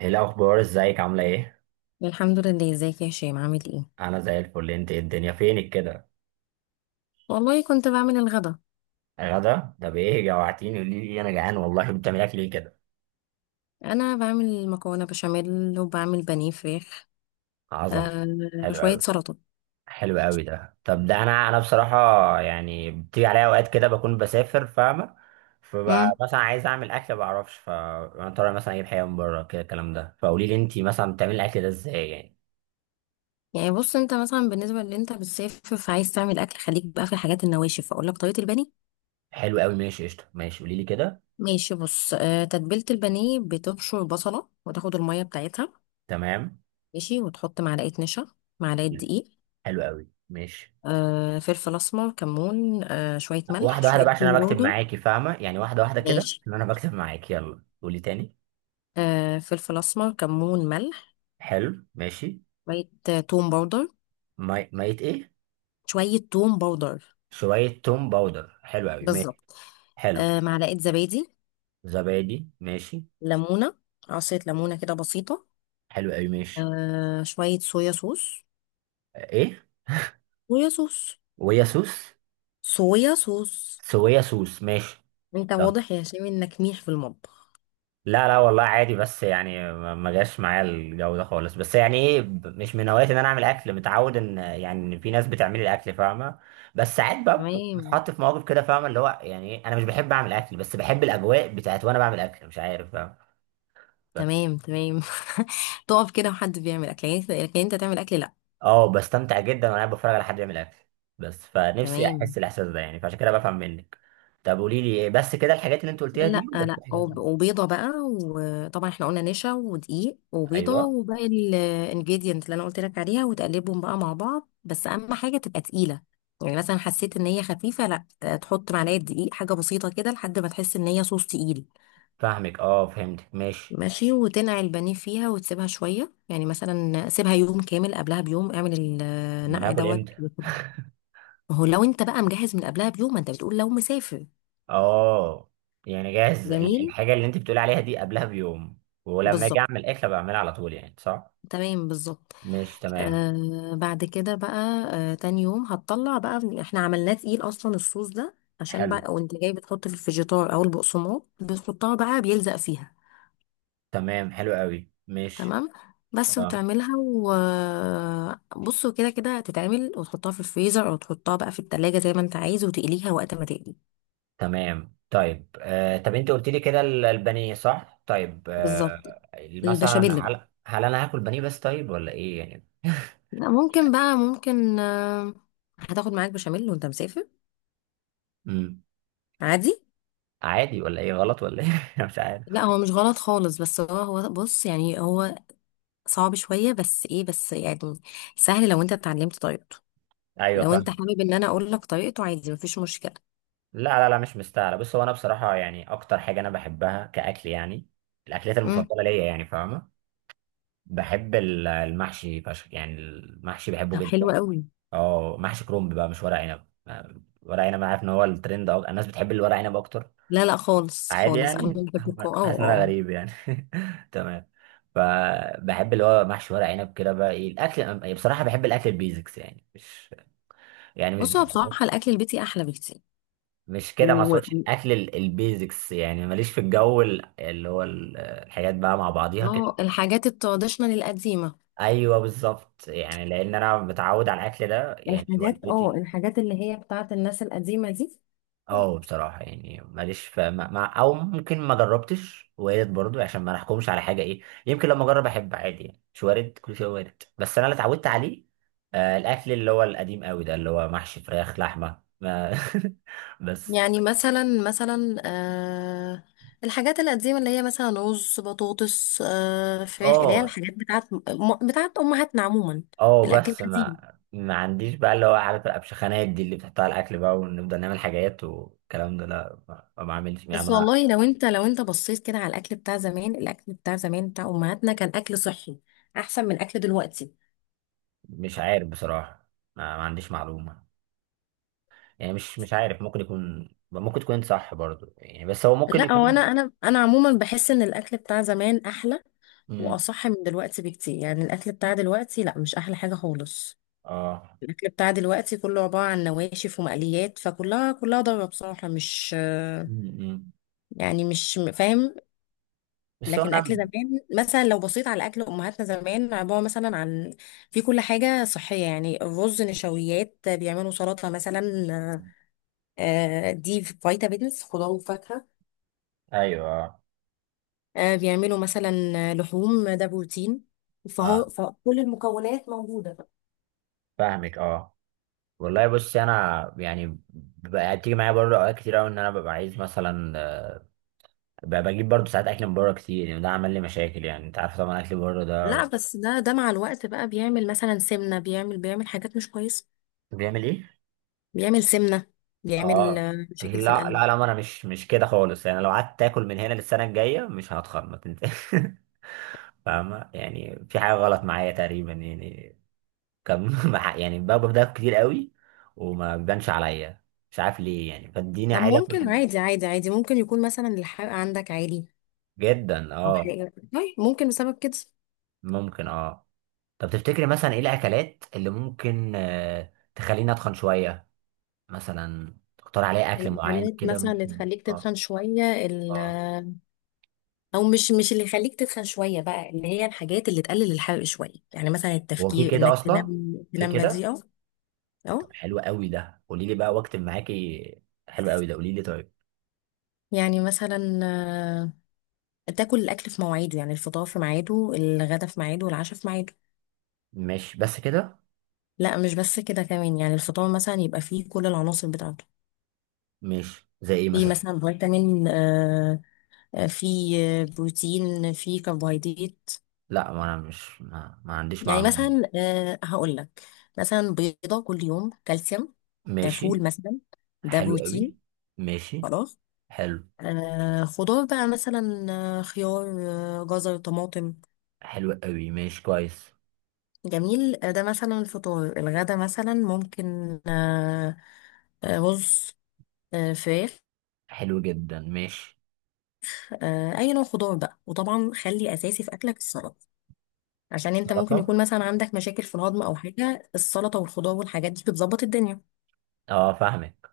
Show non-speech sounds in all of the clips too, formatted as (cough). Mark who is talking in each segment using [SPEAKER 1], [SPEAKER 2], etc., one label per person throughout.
[SPEAKER 1] ايه الاخبار؟ ازيك؟ عامله ايه؟
[SPEAKER 2] الحمد لله، ازيك يا هشام؟ عامل ايه؟
[SPEAKER 1] انا زي الفل. انت إيه؟ الدنيا فينك كده؟
[SPEAKER 2] والله كنت بعمل الغدا.
[SPEAKER 1] غدا ده بايه؟ جوعتيني، قولي لي، انا جعان والله. بتعمل اكل ايه كده؟
[SPEAKER 2] انا بعمل مكرونه بشاميل وبعمل بانيه فراخ.
[SPEAKER 1] عظم.
[SPEAKER 2] آه،
[SPEAKER 1] حلو
[SPEAKER 2] وشويه
[SPEAKER 1] قوي.
[SPEAKER 2] سلطه.
[SPEAKER 1] حلو قوي ده. طب ده انا بصراحه. يعني بتيجي عليا اوقات كده بكون بسافر، فاهمه؟
[SPEAKER 2] امم
[SPEAKER 1] فبقى مثلا عايز اعمل اكل ما بعرفش، فانا طالع مثلا اجيب حاجه من بره كده الكلام ده. فقولي لي انت مثلا بتعملي الاكل ده ازاي يعني.
[SPEAKER 2] يعني بص، انت مثلا بالنسبه اللي انت بتسافر فعايز تعمل اكل، خليك بقى في الحاجات النواشف. اقول لك طريقه البانيه.
[SPEAKER 1] حلو قوي، ماشي قشطه، ماشي، قولي لي كده.
[SPEAKER 2] ماشي، بص. تتبيله البانيه: بتبشر بصله وتاخد الميه بتاعتها.
[SPEAKER 1] تمام.
[SPEAKER 2] ماشي، وتحط معلقه نشا، معلقه دقيق.
[SPEAKER 1] حلو قوي، ماشي.
[SPEAKER 2] فلفل اسمر، كمون، شويه ملح،
[SPEAKER 1] واحدة واحدة
[SPEAKER 2] شويه
[SPEAKER 1] بقى، عشان
[SPEAKER 2] توم
[SPEAKER 1] أنا بكتب
[SPEAKER 2] باودر.
[SPEAKER 1] معاكي، فاهمة؟ يعني واحدة واحدة كده،
[SPEAKER 2] ماشي.
[SPEAKER 1] إن أنا بكتب معاكي، يلا قولي تاني.
[SPEAKER 2] فلفل اسمر، كمون، ملح،
[SPEAKER 1] حلو، ماشي.
[SPEAKER 2] شوية توم باودر.
[SPEAKER 1] مية إيه؟
[SPEAKER 2] شوية توم باودر.
[SPEAKER 1] شوية توم باودر، حلو أوي، ماشي.
[SPEAKER 2] بالظبط.
[SPEAKER 1] حلو.
[SPEAKER 2] معلقة زبادي.
[SPEAKER 1] زبادي، ماشي.
[SPEAKER 2] ليمونة، عصير ليمونة كده بسيطة.
[SPEAKER 1] حلو أوي، ماشي.
[SPEAKER 2] شوية صويا صوص.
[SPEAKER 1] آه، إيه؟
[SPEAKER 2] صويا صوص.
[SPEAKER 1] ويا سوس؟
[SPEAKER 2] صويا صوص.
[SPEAKER 1] سويا سوس، ماشي.
[SPEAKER 2] انت واضح يا هشام انك ميح في المطبخ.
[SPEAKER 1] لا لا، والله عادي، بس يعني ما جاش معايا الجو ده خالص. بس يعني ايه، مش من هواياتي ان انا اعمل اكل. متعود ان يعني ان في ناس بتعمل لي الاكل، فاهمه؟ بس ساعات بقى
[SPEAKER 2] تمام
[SPEAKER 1] بتحط في مواقف كده، فاهمه؟ اللي هو يعني إيه، انا مش بحب اعمل اكل بس بحب الاجواء بتاعت وانا بعمل اكل، مش عارف، فاهم؟ بس.
[SPEAKER 2] تمام. (laughs) تقف كده وحد بيعمل اكل يعني، انت لكن انت تعمل اكل لا.
[SPEAKER 1] اه، بستمتع جدا وانا قاعد بتفرج على حد يعمل اكل. بس فنفسي
[SPEAKER 2] تمام.
[SPEAKER 1] احس الاحساس ده يعني، فعشان كده بفهم منك. طب قولي لي، إيه بس كده الحاجات اللي انت قلتيها دي؟
[SPEAKER 2] لا
[SPEAKER 1] ولا في
[SPEAKER 2] لا،
[SPEAKER 1] حاجات؟
[SPEAKER 2] وبيضة بقى. وطبعا احنا قلنا نشا ودقيق وبيضة
[SPEAKER 1] ايوه.
[SPEAKER 2] وباقي الانجريدينت اللي انا قلت لك عليها، وتقلبهم بقى مع بعض، بس اهم حاجة تبقى تقيلة. يعني مثلا حسيت ان هي خفيفة، لا تحط معلقة دقيق، حاجة بسيطة كده لحد ما تحس ان هي صوص تقيل.
[SPEAKER 1] فاهمك، اه، فهمتك، ماشي.
[SPEAKER 2] ماشي، وتنقع البانيه فيها وتسيبها شوية. يعني مثلا سيبها يوم كامل، قبلها بيوم اعمل
[SPEAKER 1] ما انا
[SPEAKER 2] النقع
[SPEAKER 1] هاكل
[SPEAKER 2] دوت.
[SPEAKER 1] امتى؟
[SPEAKER 2] ما هو لو انت بقى مجهز من قبلها بيوم، ما انت بتقول لو مسافر.
[SPEAKER 1] اه. يعني جاهز
[SPEAKER 2] جميل.
[SPEAKER 1] الحاجة اللي انت بتقولي عليها دي قبلها بيوم. ولما اجي
[SPEAKER 2] بالظبط.
[SPEAKER 1] اعمل اكله بعملها على طول يعني، صح؟
[SPEAKER 2] تمام، بالظبط.
[SPEAKER 1] مش تمام؟
[SPEAKER 2] بعد كده بقى، تاني يوم هتطلع بقى، احنا عملناه تقيل اصلا الصوص ده. عشان
[SPEAKER 1] حلو.
[SPEAKER 2] بقى وانت جاي بتحط في الفيجيتار او البقسماط، بتحطها بقى بيلزق فيها.
[SPEAKER 1] تمام، حلو قوي، مش.
[SPEAKER 2] تمام. بس
[SPEAKER 1] اه.
[SPEAKER 2] وتعملها، وبصوا كده كده هتتعمل، وتحطها في الفريزر او تحطها بقى في التلاجة زي ما انت عايز، وتقليها وقت ما تقلي.
[SPEAKER 1] تمام، طيب. طب انت قلت لي كده البانيه، صح؟ طيب آه.
[SPEAKER 2] بالظبط.
[SPEAKER 1] مثلا،
[SPEAKER 2] البشاميل بقى.
[SPEAKER 1] هل انا هاكل بانيه بس، طيب؟ ولا ايه يعني؟
[SPEAKER 2] لا ممكن بقى، ممكن هتاخد معاك بشاميل وانت مسافر.
[SPEAKER 1] امم.
[SPEAKER 2] عادي.
[SPEAKER 1] عادي ولا ايه؟ غلط ولا ايه؟ (laughs) مش عارف.
[SPEAKER 2] لا هو مش غلط خالص، بس هو بص، يعني هو صعب شوية، بس ايه، بس يعني سهل لو انت اتعلمت طريقته.
[SPEAKER 1] ايوه،
[SPEAKER 2] لو انت
[SPEAKER 1] فاهم.
[SPEAKER 2] حابب ان انا اقول لك طريقته، عادي، مفيش مشكلة.
[SPEAKER 1] لا لا لا، مش مستاهله، بص هو انا بصراحه يعني اكتر حاجه انا بحبها كاكل يعني. الاكلات
[SPEAKER 2] امم
[SPEAKER 1] المفضله ليا يعني، فاهمه؟ بحب المحشي فشخ يعني، المحشي بحبه
[SPEAKER 2] طب
[SPEAKER 1] جدا.
[SPEAKER 2] حلو قوي.
[SPEAKER 1] اه، محشي كرنب بقى، مش ورق عنب. ورق عنب عارف ان هو الترند، الناس بتحب الورق عنب اكتر.
[SPEAKER 2] لا لا، خالص
[SPEAKER 1] عادي
[SPEAKER 2] خالص، انا
[SPEAKER 1] يعني، (laughs)
[SPEAKER 2] بحب الكو.
[SPEAKER 1] كنت حاسس
[SPEAKER 2] اه
[SPEAKER 1] ان انا
[SPEAKER 2] اه.
[SPEAKER 1] غريب يعني. (laughs) تمام. فبحب اللي هو محشي ورق عنب كده بقى. ايه الاكل يعني؟ بصراحه بحب الاكل البيزكس يعني، مش. يعني مش.
[SPEAKER 2] بص، هو
[SPEAKER 1] (laughs)
[SPEAKER 2] بصراحة الاكل البيتي احلى بكتير.
[SPEAKER 1] مش كده، ما
[SPEAKER 2] و و-
[SPEAKER 1] اقصدش الاكل البيزكس، يعني ماليش في الجو اللي هو الحاجات بقى مع بعضيها كده.
[SPEAKER 2] اه، الحاجات التراديشنال القديمة.
[SPEAKER 1] ايوه بالظبط، يعني لان انا متعود على الاكل ده، يعني
[SPEAKER 2] الحاجات، اه،
[SPEAKER 1] والدتي.
[SPEAKER 2] الحاجات اللي هي بتاعت الناس القديمة دي.
[SPEAKER 1] اه، بصراحه يعني ماليش ف... ما... ما... او ممكن ما جربتش، وارد برضو، عشان ما نحكمش على حاجه. ايه يمكن لما اجرب احب عادي يعني، مش وارد، كل شيء وارد، بس انا اللي اتعودت عليه. الاكل اللي هو القديم قوي ده اللي هو محشي فراخ لحمه ما... (laughs) بس.
[SPEAKER 2] يعني مثلا آه، الحاجات القديمة اللي هي مثلا رز، بطاطس، آه، فراخ، اللي هي
[SPEAKER 1] اه
[SPEAKER 2] الحاجات بتاعت بتاعت أمهاتنا عموما.
[SPEAKER 1] اه،
[SPEAKER 2] الأكل
[SPEAKER 1] بس ما
[SPEAKER 2] القديم.
[SPEAKER 1] ما عنديش بقى اللي هو عارف الابشخانات دي اللي بتحطها على الاكل بقى ونفضل نعمل حاجات والكلام ده، لا ما بعملش يعني.
[SPEAKER 2] بس والله لو انت، بصيت كده على الأكل بتاع زمان، الأكل بتاع زمان بتاع أمهاتنا كان أكل صحي أحسن من أكل دلوقتي.
[SPEAKER 1] مش عارف بصراحة. ما عنديش معلومة. يعني مش عارف، ممكن يكون، ممكن تكون انت صح برضو يعني، بس هو ممكن
[SPEAKER 2] لا، هو أنا
[SPEAKER 1] يكون.
[SPEAKER 2] أنا أنا عموما بحس إن الأكل بتاع زمان أحلى
[SPEAKER 1] امم.
[SPEAKER 2] وأصح من دلوقتي بكتير. يعني الأكل بتاع دلوقتي لا، مش أحلى حاجة خالص.
[SPEAKER 1] اه.
[SPEAKER 2] الاكل بتاع دلوقتي كله عباره عن نواشف ومقليات، فكلها ضاره بصراحه، مش
[SPEAKER 1] امم.
[SPEAKER 2] يعني مش فاهم.
[SPEAKER 1] بس هو
[SPEAKER 2] لكن
[SPEAKER 1] انا.
[SPEAKER 2] اكل زمان، مثلا لو بصيت على اكل امهاتنا زمان، عباره مثلا عن، في كل حاجه صحيه. يعني الرز نشويات، بيعملوا سلطه مثلا، آه، دي فيتامينز، خضار وفاكهه.
[SPEAKER 1] ايوه، اه
[SPEAKER 2] آه، بيعملوا مثلا لحوم، ده بروتين. فهو
[SPEAKER 1] اه،
[SPEAKER 2] فكل المكونات موجوده.
[SPEAKER 1] فاهمك، اه. والله بص، انا يعني. بقى تيجي معايا برضه اوقات كتير قوي ان انا ببقى عايز مثلا. ببقى بجيب برضه ساعات اكل من بره كتير يعني، ده عمل لي مشاكل يعني، انت عارف طبعا اكل بره ده.
[SPEAKER 2] لا، بس ده مع الوقت بقى بيعمل مثلا سمنه، بيعمل حاجات مش كويسه.
[SPEAKER 1] بيعمل ايه؟
[SPEAKER 2] بيعمل سمنة، بيعمل
[SPEAKER 1] اه.
[SPEAKER 2] آه، مشاكل في
[SPEAKER 1] لا
[SPEAKER 2] القلب.
[SPEAKER 1] لا لا، ما انا مش كده خالص يعني، لو قعدت تاكل من هنا للسنه الجايه مش هتخرب ما (laughs) فاهمة؟ يعني في حاجة غلط معايا تقريبا يعني. كان. (laughs) يعني باكل ده كتير قوي. وما بيبانش عليا. مش عارف ليه يعني، فاديني
[SPEAKER 2] طب
[SPEAKER 1] عادي
[SPEAKER 2] ممكن،
[SPEAKER 1] اكل.
[SPEAKER 2] عادي، ممكن يكون مثلا الحرق عندك عادي
[SPEAKER 1] جدا،
[SPEAKER 2] أو
[SPEAKER 1] اه.
[SPEAKER 2] حاجة. طيب ممكن بسبب كده.
[SPEAKER 1] ممكن، اه. طب تفتكري مثلا ايه الاكلات اللي ممكن تخليني اتخن شوية؟ مثلا تختار عليا اكل معين
[SPEAKER 2] الأكلات
[SPEAKER 1] كده،
[SPEAKER 2] مثلا اللي
[SPEAKER 1] ممكن؟
[SPEAKER 2] تخليك
[SPEAKER 1] اه.
[SPEAKER 2] تتخن شوية،
[SPEAKER 1] اه،
[SPEAKER 2] أو مش، اللي يخليك تتخن شوية بقى، اللي هي الحاجات اللي تقلل الحرق شوية. يعني مثلا
[SPEAKER 1] هو في
[SPEAKER 2] التفكير
[SPEAKER 1] كده
[SPEAKER 2] إنك
[SPEAKER 1] اصلا؟
[SPEAKER 2] تنام،
[SPEAKER 1] في
[SPEAKER 2] بدري
[SPEAKER 1] كده؟
[SPEAKER 2] أو،
[SPEAKER 1] طب
[SPEAKER 2] أو
[SPEAKER 1] حلو قوي ده، قولي لي بقى واكتب معاكي. حلو قوي ده، قولي لي طيب.
[SPEAKER 2] يعني مثلا آه، تاكل الأكل في مواعيده. يعني الفطار في ميعاده، الغدا في ميعاده، والعشاء في ميعاده.
[SPEAKER 1] ماشي، بس كده؟
[SPEAKER 2] لا مش بس كده، كمان يعني الفطار مثلا يبقى فيه كل العناصر بتاعته.
[SPEAKER 1] ماشي، زي ايه
[SPEAKER 2] في
[SPEAKER 1] مثلا؟
[SPEAKER 2] مثلا فيتامين آه، آه، في آه، بروتين، في كربوهيدرات.
[SPEAKER 1] لا، ما انا مش، ما عنديش
[SPEAKER 2] يعني
[SPEAKER 1] معلومة.
[SPEAKER 2] مثلا آه، هقول لك، مثلا بيضة كل يوم، كالسيوم. آه،
[SPEAKER 1] ماشي.
[SPEAKER 2] فول مثلا، ده
[SPEAKER 1] حلو
[SPEAKER 2] بروتين.
[SPEAKER 1] قوي. ماشي.
[SPEAKER 2] خلاص.
[SPEAKER 1] حلو.
[SPEAKER 2] آه، خضار بقى مثلا، آه، خيار، آه، جزر، طماطم.
[SPEAKER 1] حلو قوي، ماشي، كويس.
[SPEAKER 2] جميل. آه، ده مثلا الفطار. الغدا مثلا ممكن آه، رز، آه، فراخ،
[SPEAKER 1] حلو جدا، ماشي.
[SPEAKER 2] آه، اي نوع خضار بقى. وطبعا خلي اساسي في اكلك السلطه، عشان انت ممكن
[SPEAKER 1] سلطة.
[SPEAKER 2] يكون مثلا عندك مشاكل في الهضم او حاجه. السلطه والخضار والحاجات دي بتظبط الدنيا.
[SPEAKER 1] اه، فاهمك.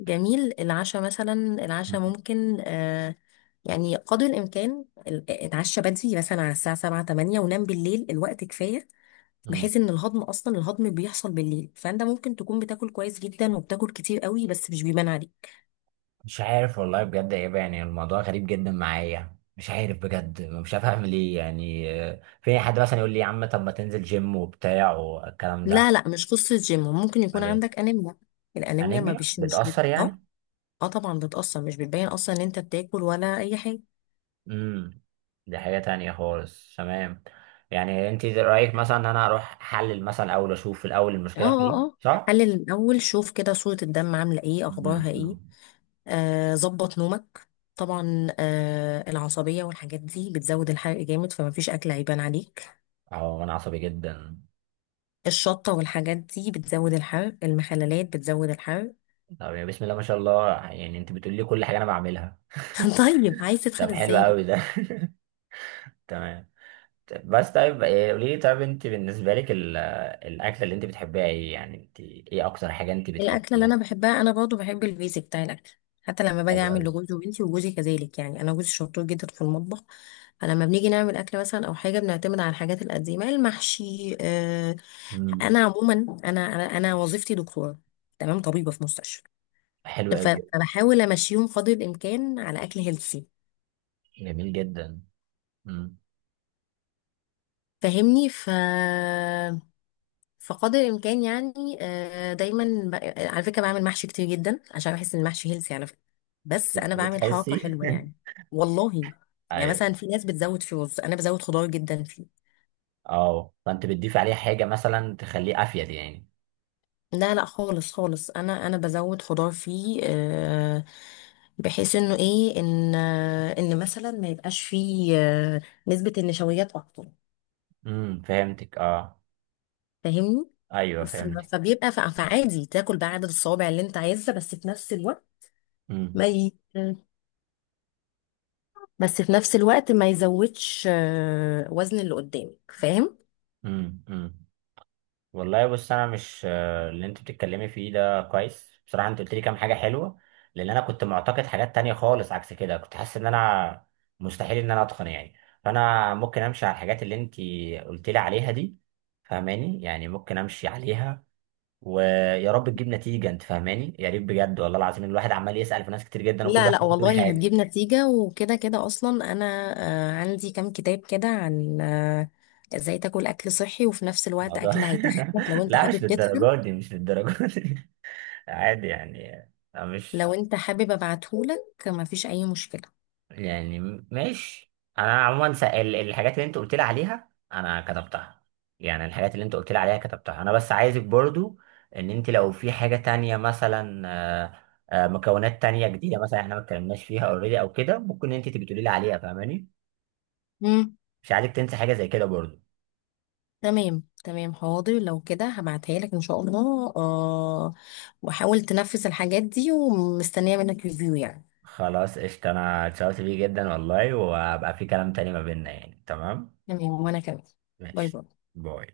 [SPEAKER 2] جميل. العشاء مثلا، العشاء
[SPEAKER 1] مم.
[SPEAKER 2] ممكن آه، يعني قدر الامكان اتعشى بدري مثلا على الساعه 7، 8، ونام بالليل الوقت كفايه،
[SPEAKER 1] مم.
[SPEAKER 2] بحيث ان الهضم، اصلا الهضم بيحصل بالليل. فانت ممكن تكون بتاكل كويس جدا وبتاكل كتير قوي بس مش بيبان عليك.
[SPEAKER 1] مش عارف والله بجد يا يابا. يعني الموضوع غريب جدا معايا، مش عارف بجد، مش عارف اعمل ايه يعني. في أي حد مثلا يقول لي يا عم طب ما تنزل جيم وبتاع والكلام
[SPEAKER 2] لا
[SPEAKER 1] ده؟
[SPEAKER 2] لا، مش قصه جيم، ممكن يكون
[SPEAKER 1] امال ايه؟
[SPEAKER 2] عندك انيميا. الانيميا ما
[SPEAKER 1] انيميا
[SPEAKER 2] بش مش بت...
[SPEAKER 1] بتأثر
[SPEAKER 2] اه،
[SPEAKER 1] يعني؟
[SPEAKER 2] اه طبعا بتأثر، مش بتبين اصلا ان انت بتاكل ولا اي حاجه.
[SPEAKER 1] امم. دي حاجة تانية خالص، تمام. يعني انت رأيك مثلا ان انا اروح احلل مثلا، اول اشوف في الاول
[SPEAKER 2] اه
[SPEAKER 1] المشكلة
[SPEAKER 2] اه
[SPEAKER 1] فين،
[SPEAKER 2] اه
[SPEAKER 1] صح؟
[SPEAKER 2] حلل الاول، شوف كده صورة الدم عاملة ايه، اخبارها ايه.
[SPEAKER 1] امم.
[SPEAKER 2] آه، ظبط نومك. طبعا آه، العصبية والحاجات دي بتزود الحرق جامد، فما فيش اكل عيبان عليك.
[SPEAKER 1] اه. انا عصبي جدا.
[SPEAKER 2] الشطة والحاجات دي بتزود الحرق، المخللات بتزود الحرق.
[SPEAKER 1] طب يا بسم الله ما شاء الله، يعني انت بتقولي لي كل حاجة انا بعملها!
[SPEAKER 2] (laughs) طيب عايز
[SPEAKER 1] طب
[SPEAKER 2] تتخن
[SPEAKER 1] حلو
[SPEAKER 2] ازاي؟
[SPEAKER 1] قوي ده. (laughs) تمام. طب بس، طيب إيه، قولي لي طيب، انت بالنسبة لك الاكلة اللي انت بتحبيها ايه يعني؟ انت ايه اكتر حاجة انت
[SPEAKER 2] الأكلة اللي
[SPEAKER 1] بتحبيها؟
[SPEAKER 2] أنا بحبها، أنا برضه بحب البيزك بتاع الأكل. حتى لما باجي
[SPEAKER 1] حلو
[SPEAKER 2] أعمل
[SPEAKER 1] قوي.
[SPEAKER 2] لجوزي وبنتي، وجوزي كذلك، يعني أنا جوزي شطور جدا في المطبخ. فلما بنيجي نعمل أكل مثلا أو حاجة، بنعتمد على الحاجات القديمة، المحشي، آه. أنا
[SPEAKER 1] امم.
[SPEAKER 2] عموما، أنا وظيفتي دكتورة. تمام، طبيبة في مستشفى.
[SPEAKER 1] حلو قوي.
[SPEAKER 2] فبحاول أمشيهم قدر الإمكان على أكل هيلثي.
[SPEAKER 1] جميل جدا. امم.
[SPEAKER 2] فاهمني. فقدر الامكان يعني آه، دايما على فكره بعمل محشي كتير جدا، عشان بحس ان المحشي هيلثي على فكره. بس انا بعمل حركه
[SPEAKER 1] بتحسي؟
[SPEAKER 2] حلوه يعني. والله.
[SPEAKER 1] (laughs)
[SPEAKER 2] يعني
[SPEAKER 1] ايوه.
[SPEAKER 2] مثلا في ناس بتزود في رز، انا بزود خضار جدا فيه.
[SPEAKER 1] اه، فانت بتضيف عليه حاجة مثلا تخليه افيد يعني؟
[SPEAKER 2] لا لا، خالص خالص، انا بزود خضار فيه آه، بحيث انه ايه، ان آه، ان مثلا ما يبقاش فيه آه، نسبه النشويات اكتر.
[SPEAKER 1] امم، فهمتك، اه.
[SPEAKER 2] فاهمني.
[SPEAKER 1] ايوه،
[SPEAKER 2] ف-
[SPEAKER 1] فهمتك.
[SPEAKER 2] فبيبقى فعادي تاكل بعدد الصوابع اللي انت عايزها، بس في نفس الوقت ما
[SPEAKER 1] امم
[SPEAKER 2] ي... بس في نفس الوقت ما يزودش آه، وزن اللي قدامك، فاهم.
[SPEAKER 1] امم. امم. والله بص، انا مش، اللي انت بتتكلمي فيه ده كويس بصراحة، انت قلت لي كام حاجة حلوة. لان انا كنت معتقد حاجات تانية خالص عكس كده، كنت حاسس ان انا مستحيل ان انا اتقن يعني. فانا ممكن امشي على الحاجات اللي انت قلت لي عليها دي. فاهماني؟ يعني ممكن امشي عليها. ويا رب تجيب نتيجة، انت فاهماني؟ يا ريت بجد، والله العظيم الواحد عمال يسأل في ناس كتير جدا وكل
[SPEAKER 2] لا
[SPEAKER 1] واحد
[SPEAKER 2] لا
[SPEAKER 1] بيقول
[SPEAKER 2] والله
[SPEAKER 1] حاجة.
[SPEAKER 2] هتجيب نتيجة. وكده كده أصلا أنا آه، عندي كام كتاب كده عن آه، ازاي تاكل أكل صحي وفي نفس الوقت
[SPEAKER 1] الموضوع. (laughs)
[SPEAKER 2] أكل هيتخنك، لو أنت
[SPEAKER 1] لا، مش
[SPEAKER 2] حابب تدخل
[SPEAKER 1] للدرجات دي، مش للدرجات دي. (laughs) عادي يعني. أنا مش.
[SPEAKER 2] لو أنت حابب أبعتهولك، مفيش أي مشكلة.
[SPEAKER 1] يعني. ماشي. انا عموما، الحاجات اللي انت قلت لي عليها انا كتبتها. يعني الحاجات اللي انت قلت لي عليها كتبتها انا، بس عايزك برضو ان انت لو في حاجة تانية مثلا، مكونات تانية جديدة مثلا احنا ما اتكلمناش فيها اوريدي او كده، ممكن انت تبقي تقولي لي عليها، فاهماني؟
[SPEAKER 2] مم.
[SPEAKER 1] مش عايزك تنسى حاجة زي كده برضو.
[SPEAKER 2] تمام تمام، حاضر، لو كده هبعتها لك إن شاء الله. آه، وحاول تنفذ الحاجات دي، ومستنية منك ريفيو يعني.
[SPEAKER 1] خلاص، قشطة، انا اتشرفت بيه جدا والله، وهبقى في كلام تاني ما بيننا يعني، تمام.
[SPEAKER 2] تمام، وأنا كمان. باي
[SPEAKER 1] ماشي.
[SPEAKER 2] باي.
[SPEAKER 1] باي.